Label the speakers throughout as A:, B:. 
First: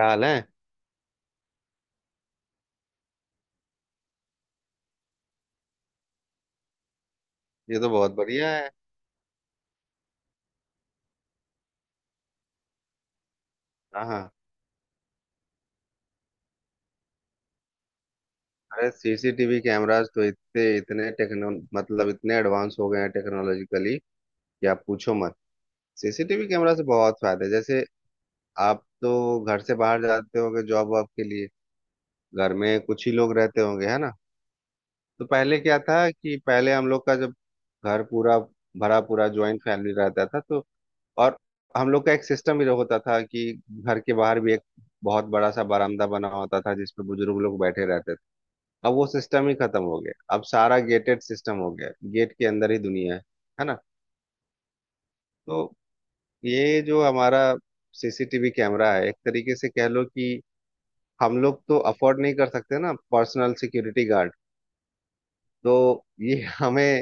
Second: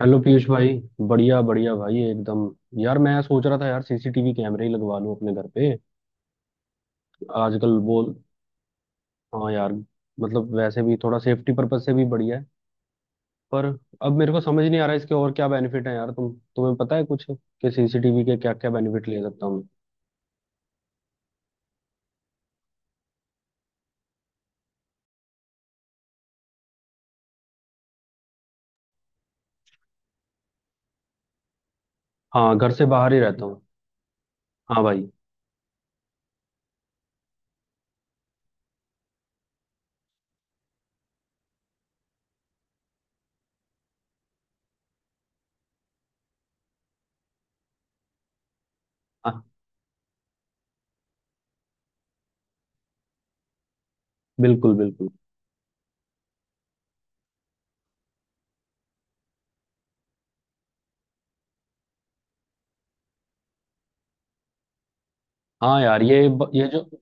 A: Hello
B: है।
A: पीयूष भाई। बढ़िया बढ़िया भाई एकदम। यार मैं सोच रहा था यार, सीसीटीवी कैमरे ही लगवा लूं अपने घर पे। आजकल
B: ये तो
A: बोल।
B: बहुत बढ़िया है।
A: हाँ यार। मतलब वैसे भी थोड़ा सेफ्टी पर्पज से भी बढ़िया है। पर
B: हाँ,
A: अब
B: हाँ।
A: मेरे को समझ नहीं आ रहा इसके और क्या बेनिफिट है यार, तुम्हें पता है कुछ कि सीसीटीवी के क्या क्या
B: अरे
A: बेनिफिट ले सकता
B: सीसीटीवी
A: हूँ।
B: कैमरास तो इतने इतने टेक्नो मतलब इतने एडवांस हो गए हैं टेक्नोलॉजिकली कि आप पूछो मत। सीसीटीवी कैमरा से बहुत फायदा है, जैसे आप तो घर से बाहर जाते होंगे जॉब वॉब के लिए। घर
A: हाँ, घर
B: में
A: से
B: कुछ ही
A: बाहर ही
B: लोग
A: रहता हूँ।
B: रहते होंगे, है ना?
A: हाँ भाई।
B: तो पहले क्या था कि पहले हम लोग का जब घर पूरा भरा पूरा ज्वाइंट फैमिली रहता था, तो और हम लोग का एक सिस्टम भी होता था कि घर के बाहर भी एक बहुत बड़ा सा बरामदा बना होता था जिसपे बुजुर्ग लोग बैठे रहते थे। अब वो
A: हाँ।
B: सिस्टम ही खत्म हो गया, अब सारा गेटेड सिस्टम हो गया, गेट के अंदर ही दुनिया है ना?
A: बिल्कुल बिल्कुल।
B: तो ये जो हमारा सीसीटीवी कैमरा है, एक तरीके से कह लो कि हम लोग तो अफोर्ड नहीं कर सकते ना पर्सनल सिक्योरिटी गार्ड,
A: हाँ यार,
B: तो ये हमें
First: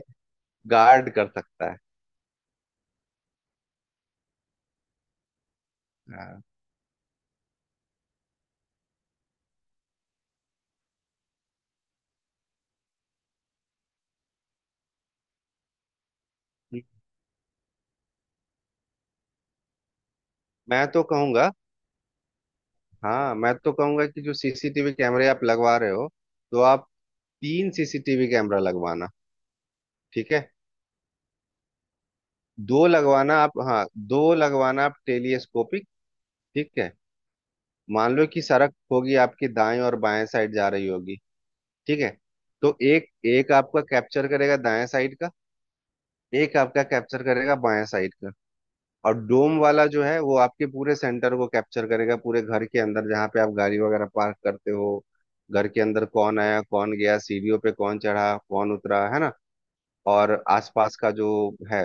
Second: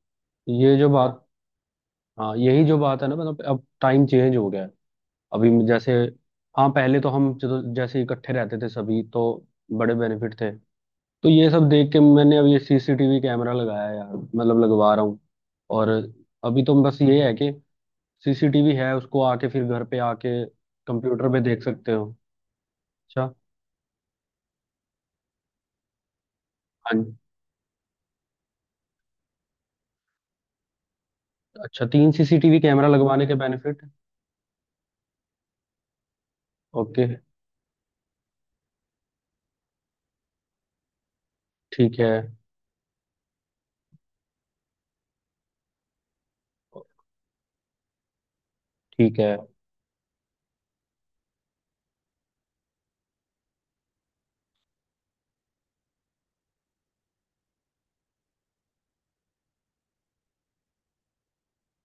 A: ये जो
B: गार्ड
A: बात।
B: कर सकता है।
A: हाँ, यही जो बात है ना, मतलब अब टाइम चेंज हो गया है। जैसे,
B: हाँ।
A: हाँ पहले तो हम जैसे इकट्ठे रहते थे सभी तो बड़े बेनिफिट थे। तो ये सब देख के मैंने अब ये सीसीटीवी कैमरा लगाया यार, मतलब लगवा रहा हूँ। और अभी तो बस ये है कि सीसीटीवी है, उसको आके फिर घर पे आके
B: मैं तो
A: कंप्यूटर पे
B: कहूंगा,
A: देख सकते हो। अच्छा।
B: हाँ, मैं तो कहूंगा कि जो सीसीटीवी कैमरे आप लगवा रहे हो, तो आप
A: हाँ जी।
B: तीन सीसीटीवी कैमरा लगवाना। ठीक है।
A: अच्छा, तीन सीसीटीवी
B: दो
A: कैमरा लगवाने के
B: लगवाना आप, हाँ,
A: बेनिफिट।
B: दो लगवाना आप टेलीस्कोपिक। ठीक है।
A: ओके।
B: मान लो कि सड़क होगी आपकी, दाएं और बाएं साइड जा रही होगी।
A: ठीक
B: ठीक
A: है।
B: है। तो एक एक आपका कैप्चर करेगा दाएं साइड का, एक आपका कैप्चर करेगा बाएं साइड का। और
A: ठीक है।
B: डोम वाला जो है वो आपके पूरे सेंटर को कैप्चर करेगा, पूरे घर के अंदर जहाँ पे आप गाड़ी वगैरह पार्क करते हो। घर के अंदर कौन आया, कौन गया, सीढ़ियों पे कौन चढ़ा, कौन उतरा, है ना? और आसपास का जो है।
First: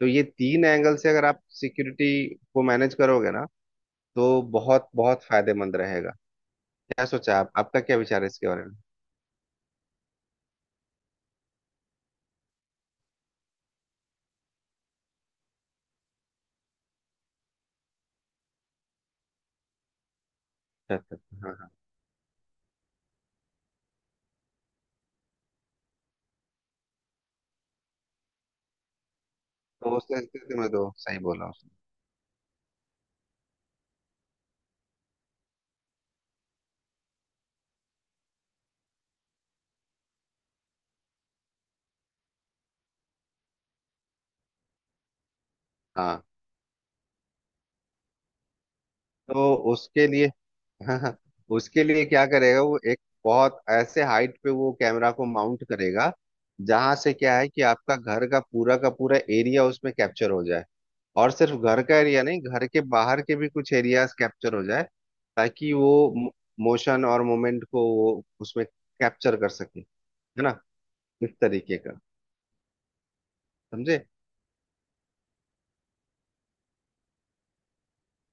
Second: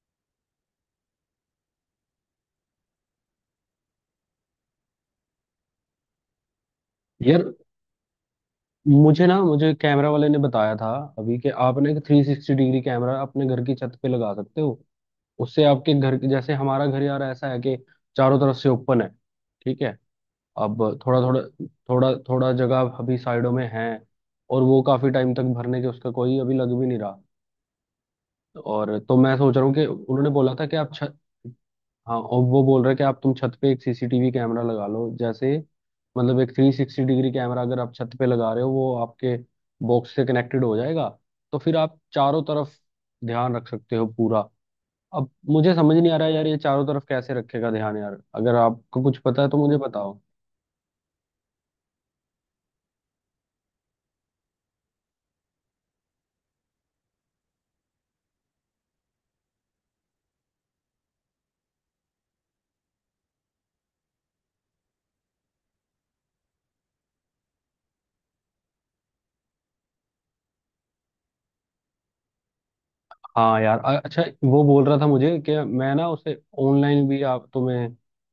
B: तो ये तीन एंगल से अगर आप सिक्योरिटी को मैनेज करोगे ना, तो बहुत बहुत फायदेमंद रहेगा। क्या सोचा
A: यार
B: आप, आपका क्या विचार है इसके बारे में?
A: मुझे ना, मुझे कैमरा वाले ने बताया था अभी कि आप ना एक 360 डिग्री कैमरा अपने घर की छत पे लगा सकते हो। उससे आपके घर के, जैसे हमारा घर यार ऐसा है कि चारों तरफ से ओपन है। ठीक है। अब
B: अच्छा, अच्छा, अच्छा, हाँ, हाँ।
A: थोड़ा थोड़ा जगह अभी साइडों में है, और वो काफी टाइम तक भरने के उसका कोई अभी लग भी नहीं रहा। और तो मैं सोच रहा हूँ कि
B: तो उस
A: उन्होंने बोला
B: स्थिति
A: था
B: में
A: कि
B: तो
A: आप छत,
B: सही बोला उसने।
A: हाँ और वो बोल रहे हैं कि आप तुम छत पे एक सीसीटीवी कैमरा लगा लो, जैसे मतलब एक 360 डिग्री कैमरा अगर आप छत पे लगा रहे हो वो आपके बॉक्स से कनेक्टेड हो जाएगा, तो फिर आप चारों तरफ ध्यान रख सकते हो पूरा। अब मुझे समझ नहीं आ
B: हाँ,
A: रहा है यार, ये चारों तरफ कैसे रखेगा ध्यान, यार अगर आपको कुछ पता है
B: तो
A: तो मुझे
B: उसके
A: बताओ।
B: लिए, हाँ, हाँ, उसके लिए क्या करेगा वो, एक बहुत ऐसे हाइट पे वो कैमरा को माउंट करेगा, जहां से क्या है कि आपका घर का पूरा एरिया उसमें कैप्चर हो जाए। और सिर्फ घर का एरिया नहीं, घर के बाहर के भी कुछ एरियाज कैप्चर हो जाए, ताकि वो मोशन और मोमेंट को वो उसमें कैप्चर कर सके, है ना, इस तरीके का।
A: हाँ यार,
B: समझे?
A: अच्छा। वो बोल रहा था मुझे कि मैं ना उसे ऑनलाइन भी आप तुम्हें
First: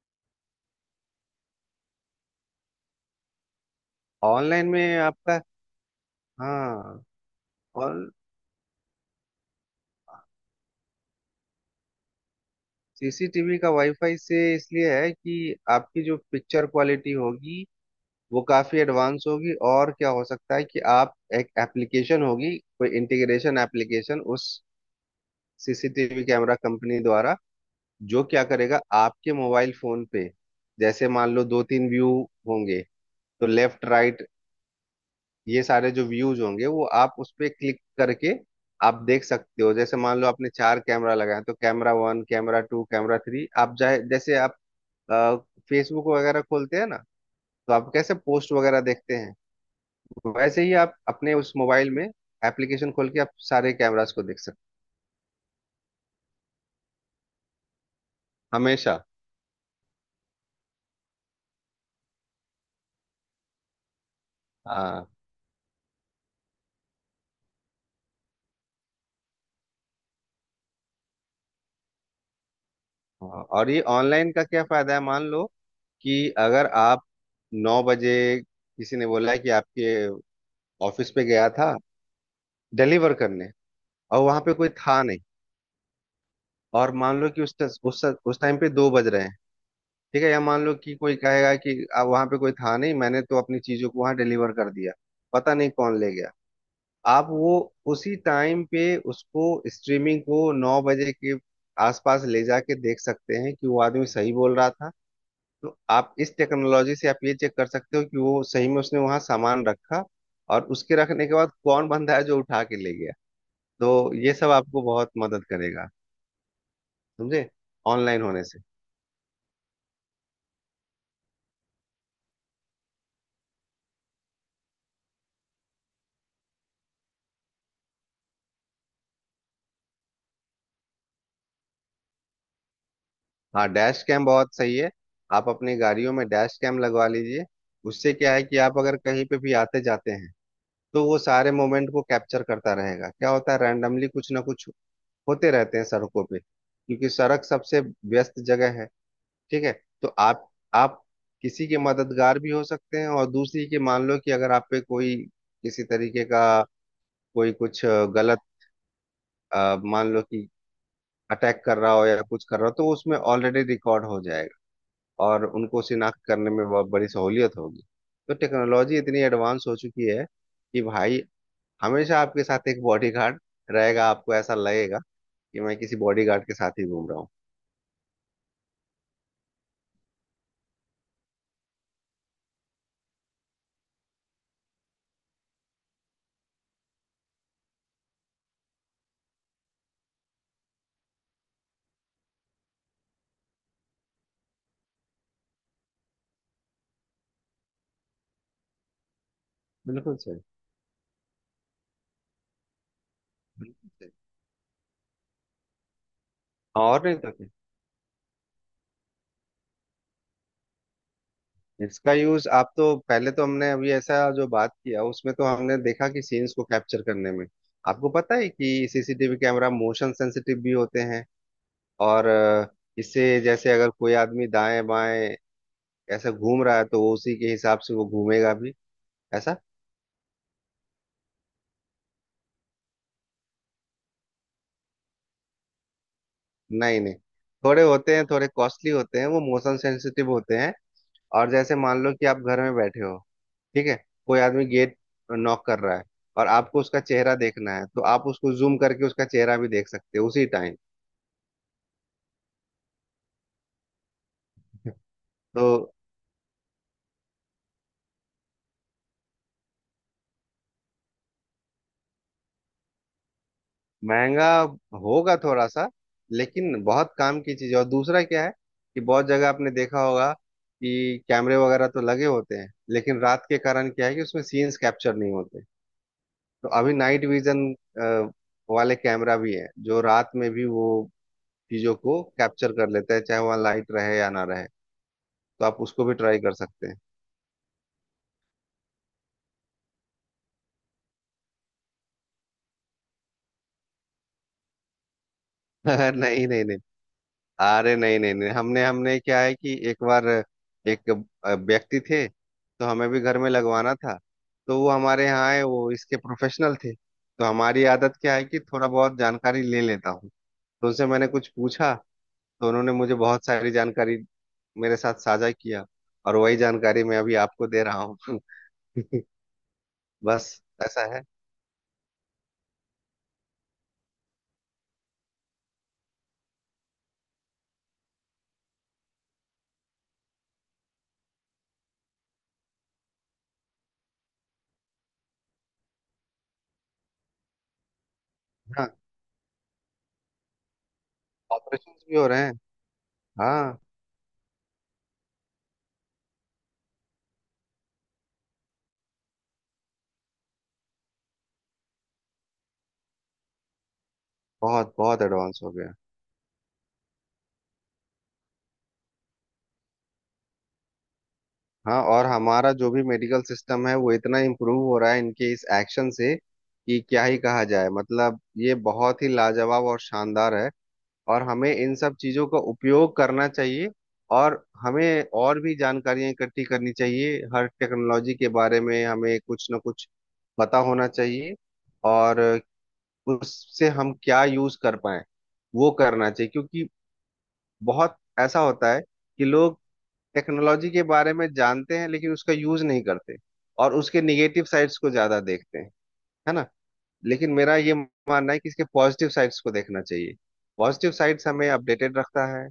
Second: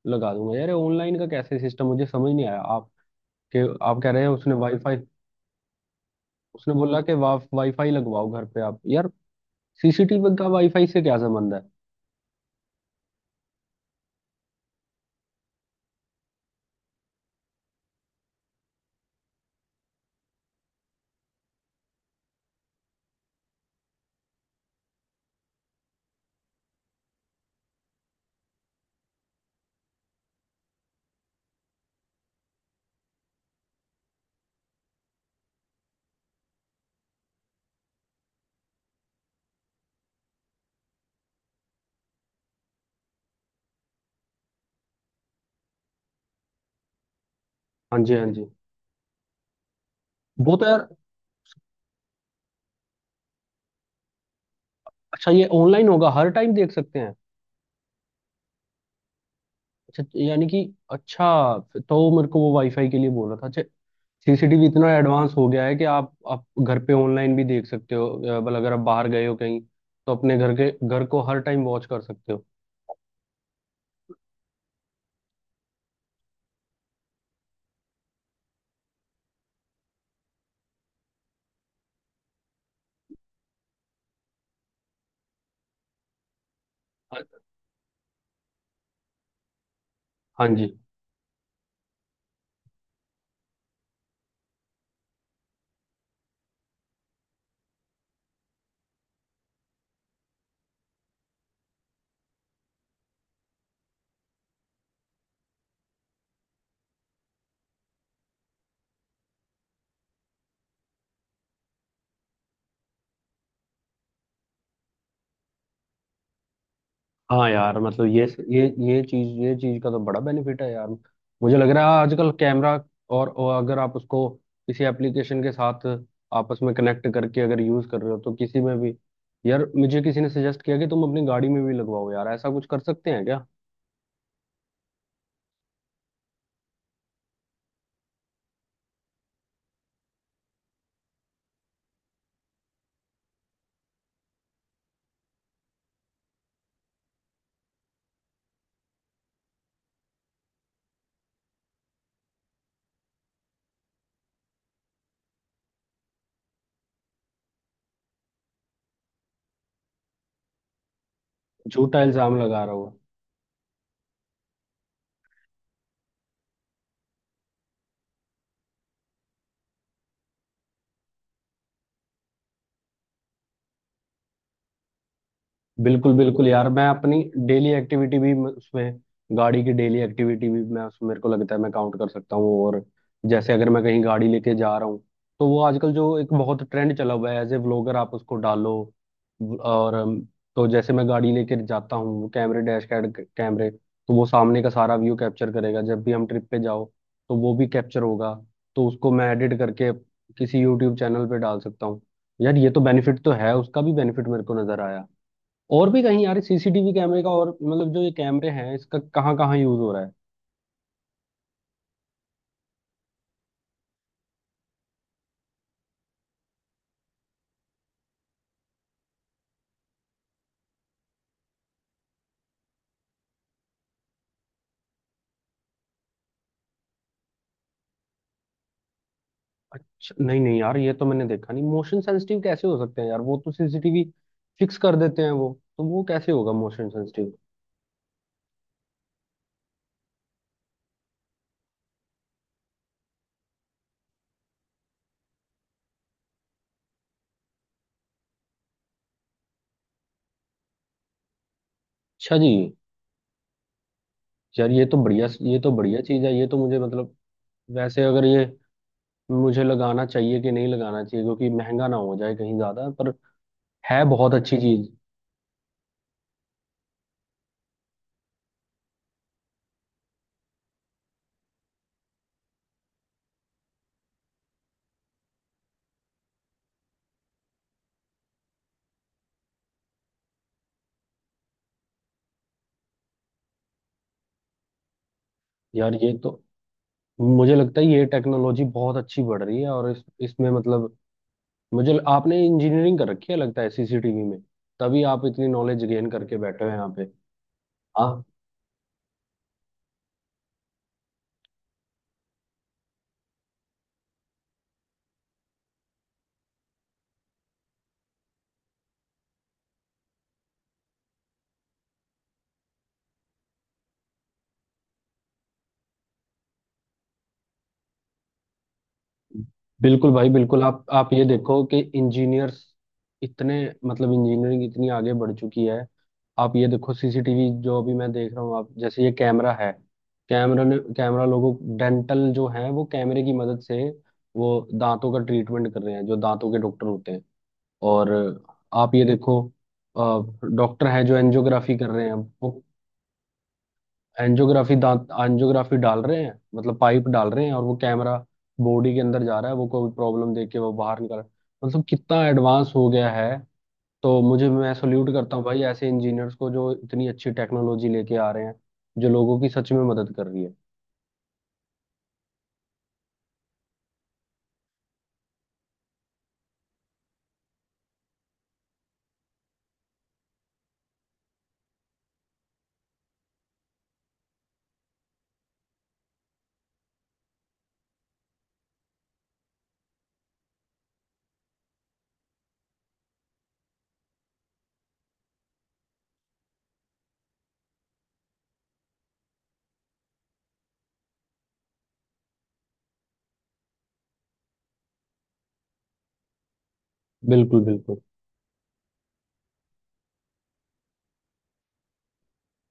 A: लगा दूंगा यार, ऑनलाइन का कैसे सिस्टम मुझे समझ नहीं आया। के आप कह रहे हैं उसने
B: ऑनलाइन
A: वाईफाई।
B: में आपका,
A: उसने बोला
B: हाँ,
A: कि वाईफाई
B: और
A: लगवाओ घर पे आप, यार सीसीटीवी का वाईफाई से क्या संबंध है।
B: सीसीटीवी का वाईफाई से इसलिए है कि आपकी जो पिक्चर क्वालिटी होगी वो काफी एडवांस होगी। और क्या हो सकता है कि आप एक एप्लीकेशन होगी, कोई इंटीग्रेशन एप्लीकेशन उस सीसीटीवी कैमरा कंपनी द्वारा, जो क्या करेगा आपके मोबाइल फोन पे, जैसे मान लो दो तीन व्यू होंगे, तो लेफ्ट राइट, ये सारे जो व्यूज होंगे वो आप उस पे क्लिक करके आप देख सकते हो। जैसे मान लो आपने चार कैमरा लगाया, तो कैमरा 1, कैमरा 2, कैमरा 3, आप चाहे, जैसे आप फेसबुक वगैरह खोलते हैं ना, तो आप
A: हाँ जी,
B: कैसे
A: हाँ जी।
B: पोस्ट वगैरह देखते हैं,
A: वो
B: वैसे
A: तो
B: ही
A: यार,
B: आप अपने उस मोबाइल में एप्लीकेशन खोल के आप सारे कैमरास को देख सकते
A: अच्छा ये ऑनलाइन होगा, हर टाइम देख सकते हैं।
B: हो, हमेशा।
A: अच्छा यानी कि, अच्छा, तो मेरे को वो वाईफाई के लिए बोल रहा था, अच्छा। सीसीटीवी इतना
B: हाँ,
A: एडवांस हो गया है कि आप घर पे ऑनलाइन भी देख सकते हो, मतलब अगर आप बाहर गए हो कहीं तो अपने घर को हर टाइम वॉच कर सकते हो।
B: हाँ। और ये ऑनलाइन का क्या फायदा है, मान लो कि अगर आप 9 बजे, किसी ने बोला है कि आपके ऑफिस पे गया था डिलीवर करने, और वहां पे कोई था नहीं, और मान
A: हाँ।
B: लो कि उस ट- उस टाइम पे 2 बज रहे हैं। ठीक है, या
A: हाँ
B: मान
A: जी।
B: लो कि कोई कहेगा कि अब वहां पे कोई था नहीं, मैंने तो अपनी चीजों को वहां डिलीवर कर दिया, पता नहीं कौन ले गया। आप वो उसी टाइम पे उसको स्ट्रीमिंग को 9 बजे के आसपास ले जाके देख सकते हैं कि वो आदमी सही बोल रहा था। तो आप इस टेक्नोलॉजी से आप ये चेक कर सकते हो कि वो सही में उसने वहां सामान रखा, और उसके रखने के बाद कौन बंदा है जो उठा के ले गया। तो ये सब आपको बहुत मदद करेगा, समझे,
A: हाँ यार मतलब
B: ऑनलाइन
A: ये,
B: होने से।
A: ये चीज का तो बड़ा बेनिफिट है यार, मुझे लग रहा है आजकल कैमरा। और अगर आप उसको किसी एप्लीकेशन के साथ आपस में कनेक्ट करके अगर यूज कर रहे हो तो किसी में भी, यार मुझे किसी ने सजेस्ट किया कि तुम अपनी गाड़ी में भी लगवाओ यार, ऐसा कुछ कर सकते हैं क्या।
B: हाँ, डैश कैम बहुत सही है। आप अपनी गाड़ियों में डैश कैम लगवा लीजिए। उससे क्या है कि आप अगर कहीं पे भी आते जाते हैं, तो वो सारे मोमेंट को कैप्चर करता रहेगा। क्या होता है, रैंडमली कुछ ना कुछ होते रहते हैं सड़कों पे, क्योंकि सड़क सबसे व्यस्त जगह है। ठीक है। तो आप किसी के मददगार भी हो सकते हैं, और दूसरी के मान लो कि अगर आप पे कोई किसी तरीके का कोई कुछ गलत, मान लो कि अटैक कर रहा
A: झूठा
B: हो या
A: इल्जाम
B: कुछ कर
A: लगा
B: रहा
A: रहा
B: हो, तो
A: हूँ।
B: उसमें ऑलरेडी रिकॉर्ड हो जाएगा। और उनको शिनाख्त करने में बहुत बड़ी सहूलियत होगी। तो टेक्नोलॉजी इतनी एडवांस हो चुकी है कि भाई हमेशा आपके साथ एक बॉडीगार्ड रहेगा, आपको ऐसा लगेगा कि मैं किसी
A: बिल्कुल
B: बॉडीगार्ड
A: बिल्कुल
B: के
A: यार,
B: साथ
A: मैं
B: ही घूम रहा
A: अपनी
B: हूँ।
A: डेली एक्टिविटी भी उसमें गाड़ी की डेली एक्टिविटी भी मैं उसमें, मेरे को लगता है मैं काउंट कर सकता हूँ। और जैसे अगर मैं कहीं गाड़ी लेके जा रहा हूँ तो वो आजकल जो एक बहुत ट्रेंड चला हुआ है एज ए व्लॉगर, आप उसको डालो। और तो जैसे मैं गाड़ी लेके जाता हूँ कैमरे, डैश कैड कैमरे तो वो सामने का सारा व्यू कैप्चर करेगा, जब भी हम ट्रिप पे जाओ तो वो भी कैप्चर होगा, तो उसको मैं एडिट करके
B: बिल्कुल सही।
A: किसी यूट्यूब चैनल पे डाल सकता हूँ। यार ये तो बेनिफिट तो है, उसका
B: बिल्कुल
A: भी
B: सही।
A: बेनिफिट मेरे को नजर आया। और भी कहीं यार सीसीटीवी
B: और नहीं
A: कैमरे का,
B: तो क्या,
A: और मतलब जो ये कैमरे हैं इसका कहाँ कहाँ यूज हो रहा है।
B: इसका यूज आप, तो पहले तो हमने अभी ऐसा जो बात किया उसमें तो हमने देखा कि सीन्स को कैप्चर करने में, आपको पता है कि सीसीटीवी कैमरा मोशन सेंसिटिव भी होते हैं, और इससे, जैसे अगर कोई आदमी दाएं बाएं ऐसा घूम रहा है तो वो उसी के हिसाब से वो घूमेगा भी, ऐसा।
A: अच्छा नहीं नहीं यार, ये तो मैंने देखा नहीं, मोशन सेंसिटिव कैसे हो सकते हैं यार, वो तो सीसीटीवी फिक्स कर देते हैं वो, तो वो कैसे होगा मोशन
B: नहीं, नहीं,
A: सेंसिटिव।
B: थोड़े कॉस्टली होते हैं, वो मोशन सेंसिटिव होते हैं। और जैसे मान लो कि आप घर में बैठे हो। ठीक है। कोई आदमी गेट नॉक कर रहा है, और आपको उसका चेहरा देखना है, तो आप उसको जूम करके उसका चेहरा भी देख सकते हो उसी टाइम।
A: अच्छा जी। यार, ये
B: तो
A: तो बढ़िया चीज है, ये तो मुझे मतलब, वैसे अगर ये मुझे लगाना चाहिए कि नहीं लगाना चाहिए क्योंकि महंगा ना हो जाए कहीं ज्यादा, पर है बहुत
B: महंगा
A: अच्छी चीज।
B: होगा थोड़ा सा, लेकिन बहुत काम की चीज है। और दूसरा क्या है कि बहुत जगह आपने देखा होगा कि कैमरे वगैरह तो लगे होते हैं, लेकिन रात के कारण क्या है कि उसमें सीन्स कैप्चर नहीं होते। तो अभी नाइट विजन वाले कैमरा भी है जो रात में भी वो चीजों को कैप्चर कर लेता है, चाहे वहाँ लाइट रहे या ना रहे। तो आप
A: यार
B: उसको भी
A: ये तो
B: ट्राई कर सकते
A: मुझे लगता है ये टेक्नोलॉजी बहुत अच्छी बढ़ रही है, और इस इसमें मतलब, मुझे आपने इंजीनियरिंग कर रखी है लगता है सीसीटीवी में, तभी आप इतनी नॉलेज
B: हैं।
A: गेन करके
B: नहीं, नहीं,
A: बैठे हो
B: नहीं,
A: यहाँ पे।
B: अरे नहीं,
A: हाँ
B: नहीं, नहीं, हमने हमने क्या है कि एक बार एक व्यक्ति थे, तो हमें भी घर में लगवाना था, तो वो हमारे यहाँ आए। वो इसके प्रोफेशनल थे, तो हमारी आदत क्या है कि थोड़ा बहुत जानकारी ले लेता हूँ, तो उनसे मैंने कुछ पूछा, तो उन्होंने मुझे बहुत सारी जानकारी मेरे साथ साझा किया, और वही जानकारी मैं अभी आपको दे रहा हूँ।
A: बिल्कुल भाई
B: बस,
A: बिल्कुल, आप
B: ऐसा
A: आप ये
B: है।
A: देखो कि इंजीनियर्स इतने, मतलब इंजीनियरिंग इतनी आगे बढ़ चुकी है। आप ये देखो सीसीटीवी जो अभी मैं देख रहा हूँ, आप जैसे ये कैमरा है, कैमरा ने कैमरा लोगों डेंटल जो है वो कैमरे की मदद से वो दांतों का ट्रीटमेंट कर रहे हैं, जो दांतों के डॉक्टर होते हैं। और आप
B: हाँ।
A: ये देखो, डॉक्टर हैं जो एंजियोग्राफी कर
B: ऑपरेशन
A: रहे हैं,
B: भी हो रहे
A: वो
B: हैं। हाँ,
A: एंजियोग्राफी दांत एंजियोग्राफी डाल रहे हैं, मतलब पाइप डाल रहे हैं, और वो कैमरा बॉडी के अंदर जा रहा है वो कोई प्रॉब्लम देख के वो बाहर निकल रहा है। मतलब कितना एडवांस हो गया है। तो मुझे मैं
B: बहुत
A: सल्यूट
B: बहुत
A: करता हूँ
B: एडवांस
A: भाई
B: हो
A: ऐसे
B: गया।
A: इंजीनियर्स को जो इतनी अच्छी टेक्नोलॉजी लेके आ रहे हैं, जो लोगों की सच में मदद कर रही है।
B: हाँ, और हमारा जो भी मेडिकल सिस्टम है वो इतना इम्प्रूव हो रहा है इनके इस एक्शन से कि क्या ही कहा जाए, मतलब ये बहुत ही लाजवाब और शानदार है। और हमें इन सब चीजों का उपयोग करना चाहिए, और हमें और भी जानकारियां इकट्ठी करनी चाहिए। हर टेक्नोलॉजी के बारे में हमें कुछ ना कुछ पता होना चाहिए, और उससे हम क्या यूज कर पाए वो करना चाहिए। क्योंकि बहुत ऐसा होता है कि लोग टेक्नोलॉजी के बारे में जानते हैं लेकिन उसका यूज नहीं करते, और उसके निगेटिव साइड्स को ज्यादा देखते हैं, है ना? लेकिन
A: बिल्कुल
B: मेरा ये
A: बिल्कुल।
B: मानना है कि इसके पॉजिटिव साइड्स को देखना चाहिए। पॉजिटिव साइड्स हमें अपडेटेड रखता है,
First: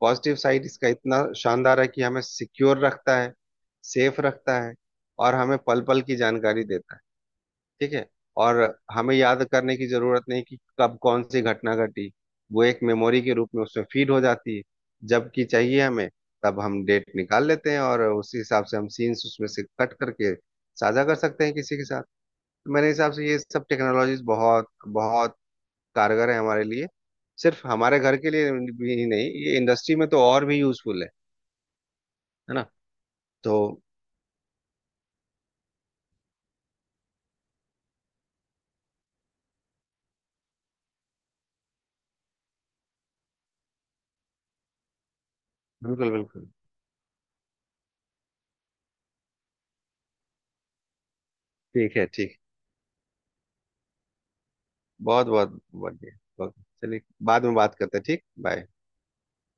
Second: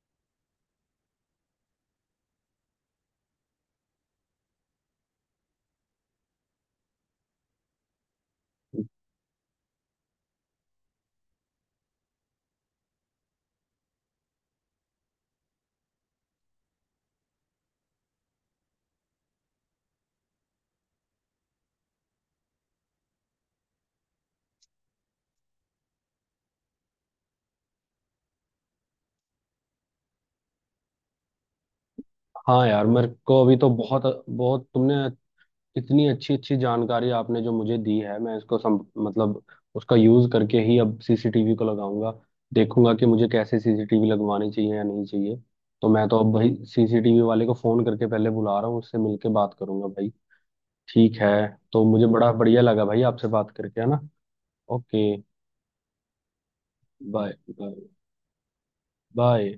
B: पॉजिटिव साइड इसका इतना शानदार है कि हमें सिक्योर रखता है, सेफ रखता है, और हमें पल पल की जानकारी देता है। ठीक है। और हमें याद करने की जरूरत नहीं कि कब कौन सी घटना घटी, वो एक मेमोरी के रूप में उसमें फीड हो जाती है। जबकि चाहिए हमें, तब हम डेट निकाल लेते हैं, और उसी हिसाब से हम सीन्स उसमें से कट करके साझा कर सकते हैं किसी के साथ। तो मेरे हिसाब से ये सब टेक्नोलॉजीज बहुत बहुत कारगर है हमारे लिए, सिर्फ हमारे घर के लिए भी नहीं, ये इंडस्ट्री में तो और भी यूजफुल है ना?
A: हाँ यार, मेरे को
B: तो
A: अभी तो बहुत बहुत तुमने इतनी अच्छी अच्छी जानकारी आपने जो मुझे दी है, मैं इसको मतलब उसका यूज करके ही अब सीसीटीवी को लगाऊंगा। देखूंगा कि मुझे कैसे सीसीटीवी लगवानी चाहिए या नहीं चाहिए। तो मैं
B: बिल्कुल,
A: तो अब
B: बिल्कुल,
A: भाई सीसीटीवी वाले को फोन करके पहले बुला रहा हूँ, उससे मिलके बात करूंगा भाई। ठीक है। तो
B: ठीक
A: मुझे
B: है,
A: बड़ा
B: ठीक,
A: बढ़िया लगा भाई आपसे बात करके, है ना। ओके।
B: बहुत बहुत बढ़िया, बहुत-, चलिए,
A: बाय
B: बाद में
A: बाय
B: बात करते हैं, ठीक, बाय।
A: बाय।